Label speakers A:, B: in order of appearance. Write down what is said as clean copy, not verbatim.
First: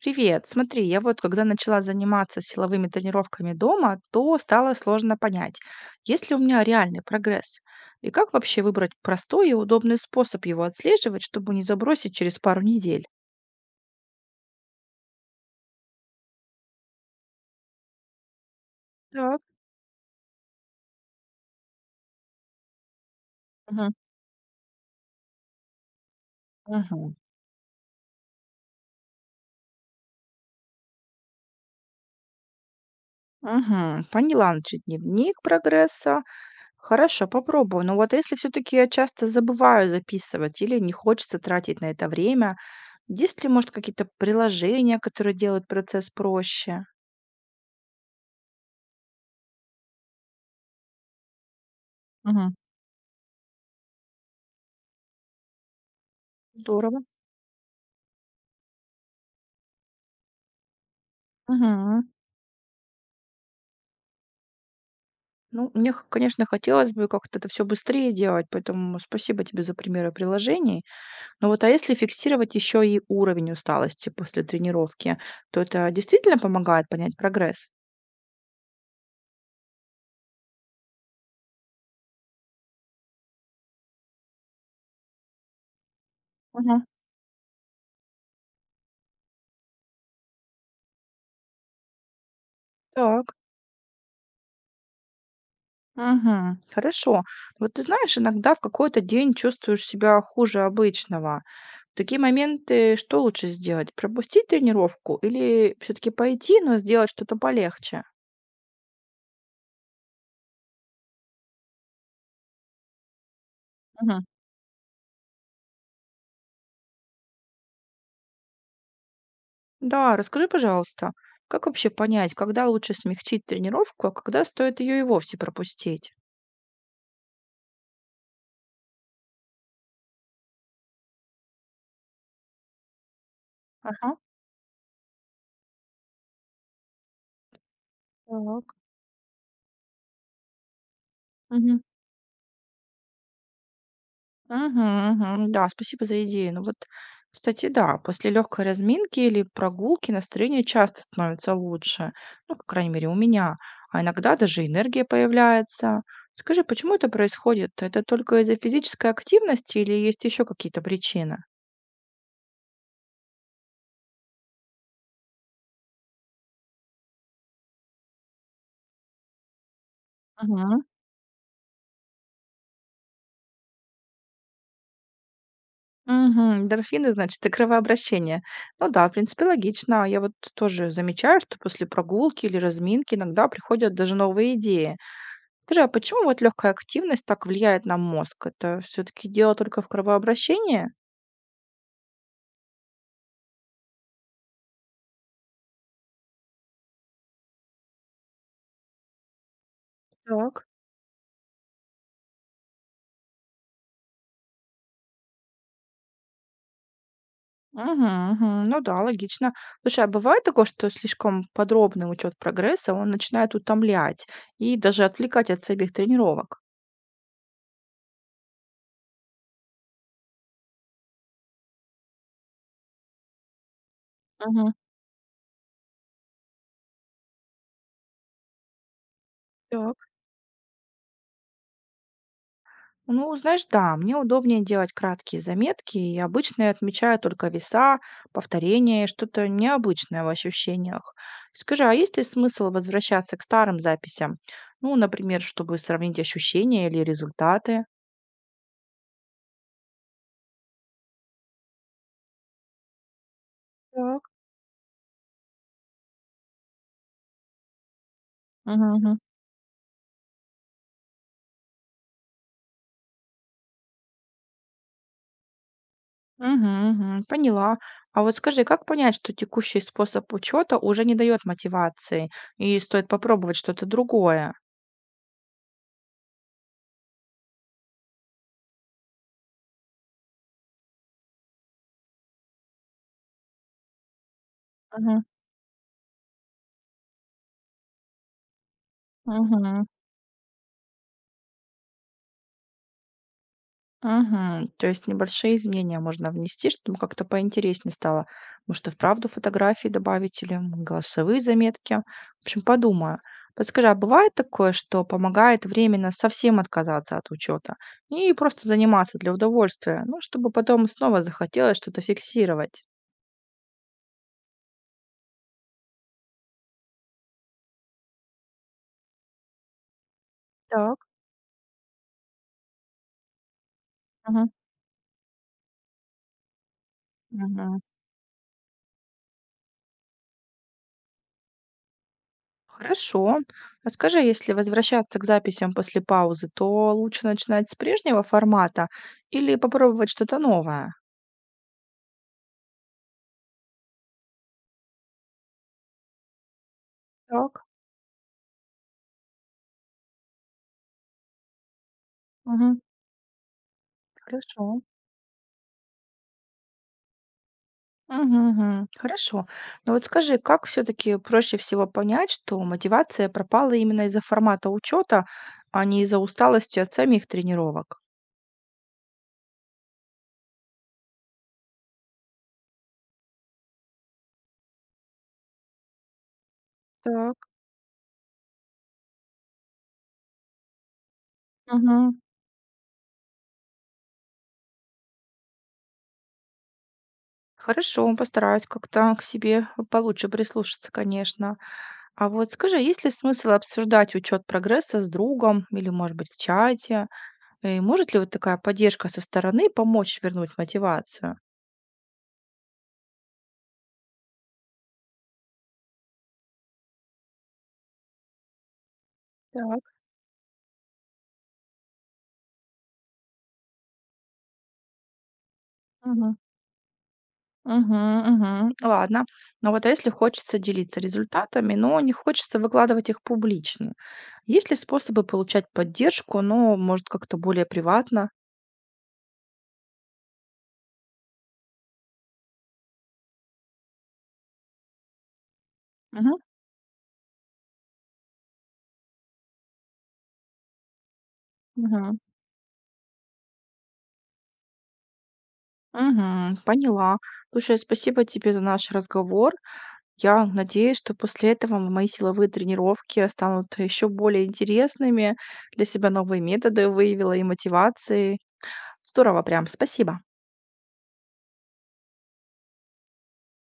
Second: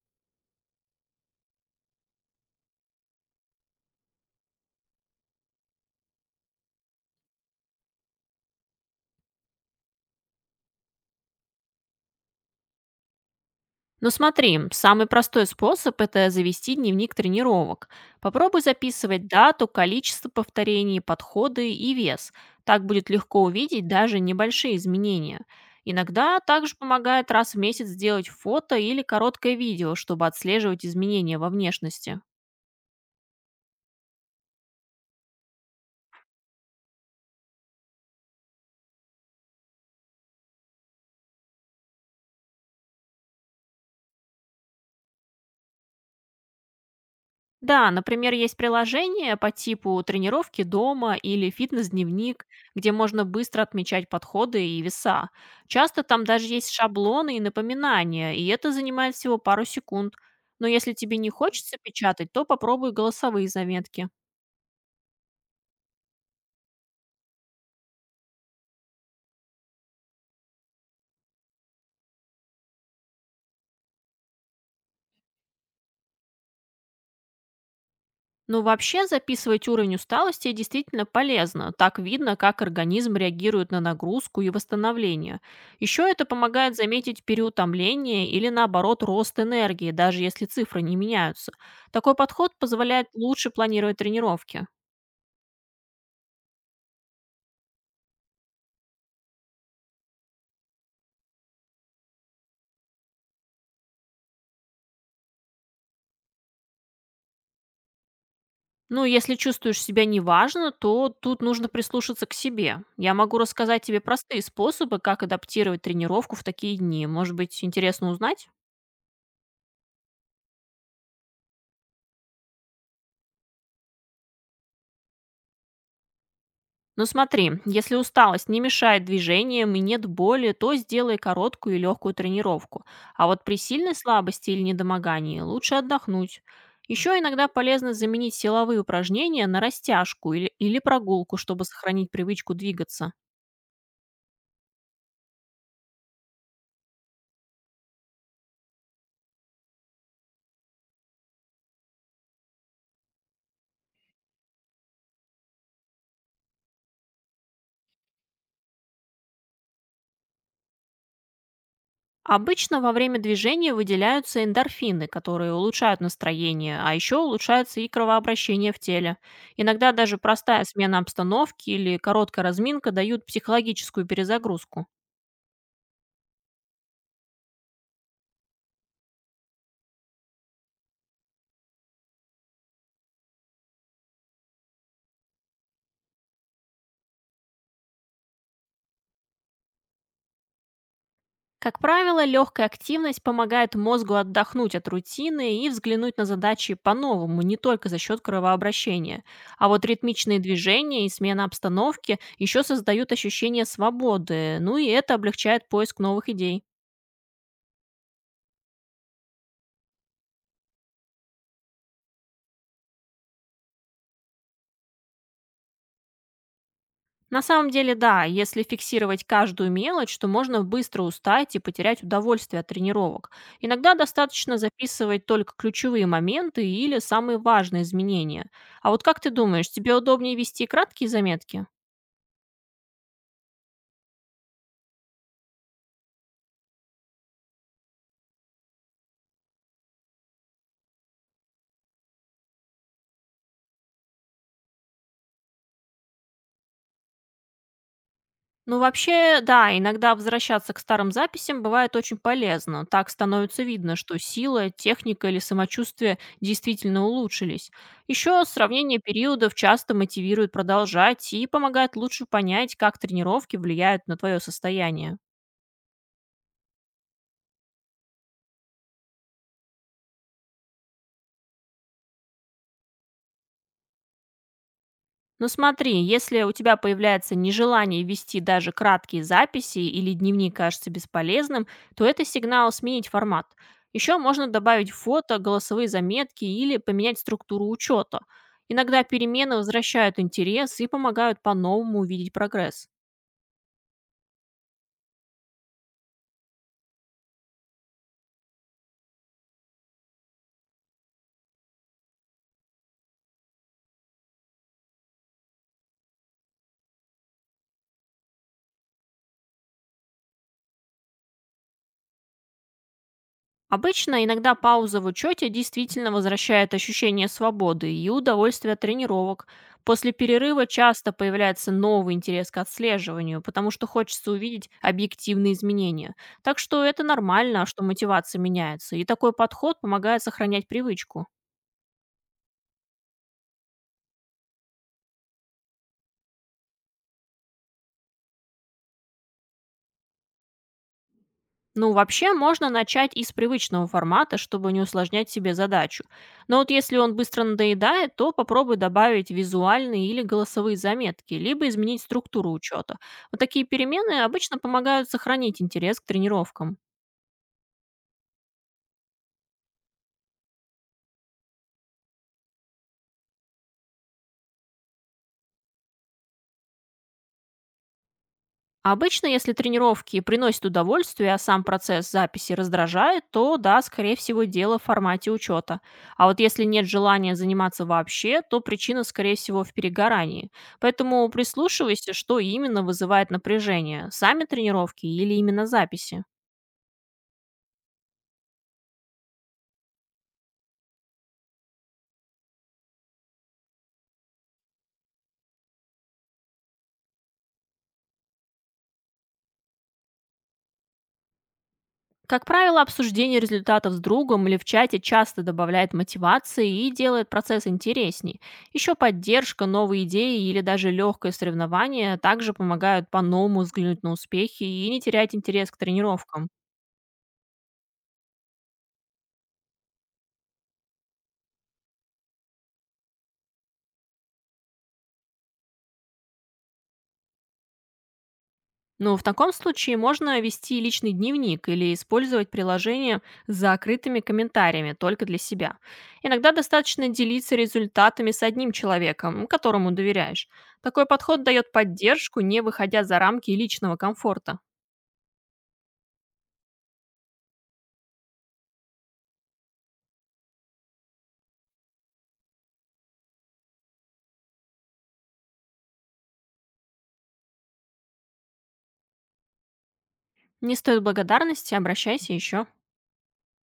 A: Привет. Смотри, я вот когда начала заниматься силовыми тренировками дома, то стало сложно понять, есть ли у меня реальный прогресс. И как вообще выбрать простой и удобный способ его отслеживать, чтобы не забросить через пару недель?
B: Ну, смотри, самый простой способ — это завести дневник тренировок. Попробуй записывать
A: Так.
B: дату, количество повторений, подходы и вес. Так будет легко увидеть
A: Мгм.
B: даже небольшие изменения. Иногда также
A: Мгм.
B: помогает раз в месяц сделать фото или короткое видео, чтобы отслеживать изменения во внешности.
A: Угу. Поняла, значит, дневник прогресса. Хорошо, попробую. Но вот если все-таки я часто забываю записывать или не хочется тратить на это время, есть ли, может, какие-то приложения, которые делают процесс проще?
B: Да, например, есть приложения по типу тренировки дома или фитнес-дневник,
A: Мгм.
B: где можно быстро отмечать подходы и веса. Часто там даже есть
A: Здорово.
B: шаблоны и напоминания, и это занимает всего пару секунд. Но если тебе не хочется
A: Мгм.
B: печатать, то попробуй голосовые заметки.
A: Ну, мне, конечно, хотелось бы как-то это все быстрее делать, поэтому спасибо тебе за примеры приложений. Но вот а если фиксировать еще и уровень усталости после тренировки, то это действительно помогает понять прогресс?
B: Но вообще записывать уровень усталости действительно полезно. Так видно, как организм реагирует на нагрузку и восстановление. Еще это помогает
A: Мгм.
B: заметить переутомление или, наоборот, рост энергии, даже если цифры не меняются. Такой подход позволяет
A: Так,
B: лучше планировать тренировки.
A: угу, хорошо. Вот ты знаешь, иногда в какой-то день чувствуешь себя хуже обычного. В такие моменты что лучше сделать? Пропустить тренировку или все-таки пойти, но сделать что-то полегче?
B: Ну, если чувствуешь себя неважно, то тут нужно прислушаться к себе. Я могу рассказать тебе
A: Мгм.
B: простые способы, как адаптировать тренировку в такие дни. Может быть, интересно узнать?
A: Да, расскажи, пожалуйста, как вообще понять, когда лучше смягчить тренировку, а когда стоит ее и вовсе пропустить?
B: Но смотри, если усталость не мешает движениям и нет боли, то сделай короткую и легкую тренировку. А вот при сильной
A: Ага,
B: слабости или недомогании лучше отдохнуть. Еще иногда полезно заменить
A: так.
B: силовые упражнения на растяжку или прогулку, чтобы
A: Мгм.
B: сохранить привычку двигаться.
A: Мгм, мгм. Да, спасибо за идею. Ну вот, кстати, да, после легкой разминки или прогулки настроение часто становится лучше. Ну, по крайней мере, у меня. А иногда даже энергия появляется. Скажи, почему это происходит? Это только из-за физической активности или есть еще какие-то причины?
B: Обычно во время движения выделяются эндорфины, которые улучшают настроение, а еще улучшается и кровообращение в теле. Иногда даже простая смена обстановки или короткая разминка дают психологическую перезагрузку.
A: Мгм. Эндорфины, значит, и кровообращение. Ну да, в принципе, логично. А я вот тоже замечаю, что после прогулки или разминки иногда приходят даже новые идеи. Скажи, а почему вот легкая активность так влияет на мозг? Это все-таки дело только в кровообращении?
B: Как правило, легкая активность помогает мозгу отдохнуть от рутины и взглянуть на задачи по-новому, не только за счет кровообращения. А вот ритмичные
A: Так.
B: движения и смена обстановки еще создают ощущение свободы, ну и это облегчает поиск новых идей.
A: Угу, ну да, логично. Слушай, а бывает такое, что слишком подробный учет прогресса, он начинает утомлять и даже отвлекать от самих тренировок?
B: На самом деле, да, если фиксировать каждую мелочь, то можно быстро устать и потерять удовольствие от тренировок. Иногда достаточно
A: Угу.
B: записывать только ключевые моменты или самые важные изменения. А вот как ты думаешь, тебе
A: Так.
B: удобнее вести краткие заметки?
A: Ну, знаешь, да, мне удобнее делать краткие заметки, и обычно я отмечаю только веса, повторения и что-то необычное в ощущениях. Скажи, а есть ли смысл возвращаться к старым записям? Ну, например, чтобы сравнить ощущения или результаты?
B: Ну, вообще, да, иногда возвращаться к старым записям бывает очень полезно. Так становится видно, что
A: Так.
B: сила, техника или самочувствие действительно улучшились. Еще
A: Мгм,
B: сравнение
A: мгм.
B: периодов часто мотивирует продолжать и помогает лучше понять, как тренировки влияют на твое состояние.
A: Мгм, мгм, поняла. А вот скажи, как понять, что текущий способ учета уже не дает мотивации, и стоит попробовать что-то другое?
B: Но смотри, если у тебя появляется нежелание вести даже краткие записи или дневник кажется бесполезным, то это сигнал сменить формат. Еще можно добавить
A: Мгм,
B: фото, голосовые заметки или поменять структуру учета. Иногда перемены
A: мгм.
B: возвращают интерес и помогают по-новому увидеть прогресс.
A: Мгм. То есть небольшие изменения можно внести, чтобы как-то поинтереснее стало. Может, и вправду фотографии добавить или голосовые заметки. В общем, подумаю. Подскажи, а бывает такое, что помогает временно совсем отказаться от учета и просто заниматься для удовольствия, ну, чтобы потом снова захотелось что-то фиксировать?
B: Обычно иногда пауза в учете действительно возвращает ощущение свободы и удовольствие от тренировок. После перерыва
A: Так.
B: часто появляется новый интерес к отслеживанию, потому что хочется
A: Мгм.
B: увидеть объективные изменения. Так что это нормально,
A: Мгм.
B: что мотивация меняется, и такой подход помогает сохранять привычку.
A: Хорошо. А скажи, если возвращаться к записям после паузы, то лучше начинать с прежнего формата или попробовать что-то новое?
B: Ну, вообще можно начать из привычного формата, чтобы не усложнять себе задачу. Но вот если он быстро
A: Так.
B: надоедает, то попробуй добавить визуальные или голосовые заметки, либо изменить структуру
A: Мгм.
B: учета. Вот такие перемены обычно
A: Хорошо.
B: помогают сохранить интерес к тренировкам.
A: Мгм, мгм. Хорошо. Но вот скажи, как все-таки проще всего понять, что мотивация пропала именно из-за формата учета, а не из-за усталости от самих тренировок?
B: Обычно, если тренировки приносят удовольствие, а сам процесс записи раздражает, то да, скорее всего, дело в формате учета. А вот если нет
A: Так.
B: желания заниматься вообще, то причина, скорее всего, в перегорании. Поэтому прислушивайся,
A: Мгм.
B: что именно вызывает напряжение, сами тренировки или именно записи.
A: Хорошо, постараюсь как-то к себе получше прислушаться, конечно. А вот скажи, есть ли смысл обсуждать учет прогресса с другом или, может быть, в чате? И может ли вот такая поддержка со стороны помочь вернуть мотивацию?
B: Как правило, обсуждение результатов с другом или в чате часто добавляет мотивации и делает процесс интересней. Еще поддержка,
A: Так.
B: новые идеи или даже легкое соревнование также помогают по-новому взглянуть на успехи и не терять интерес к тренировкам.
A: Мгм, мгм. Ладно. Но вот, а если хочется делиться результатами, но не хочется выкладывать их публично? Есть ли способы получать поддержку, но, может, как-то более приватно?
B: Ну, в таком случае можно вести личный дневник или использовать приложение с закрытыми комментариями только для себя.
A: Мгм,
B: Иногда достаточно делиться результатами с одним человеком, которому доверяешь. Такой подход дает
A: мгм,
B: поддержку, не выходя за рамки личного комфорта.
A: мгм. Поняла. Слушай, спасибо тебе за наш разговор. Я надеюсь, что после этого мои силовые тренировки станут еще более интересными. Для себя новые методы выявила и мотивации. Здорово прям. Спасибо.
B: Не стоит благодарности, обращайся еще.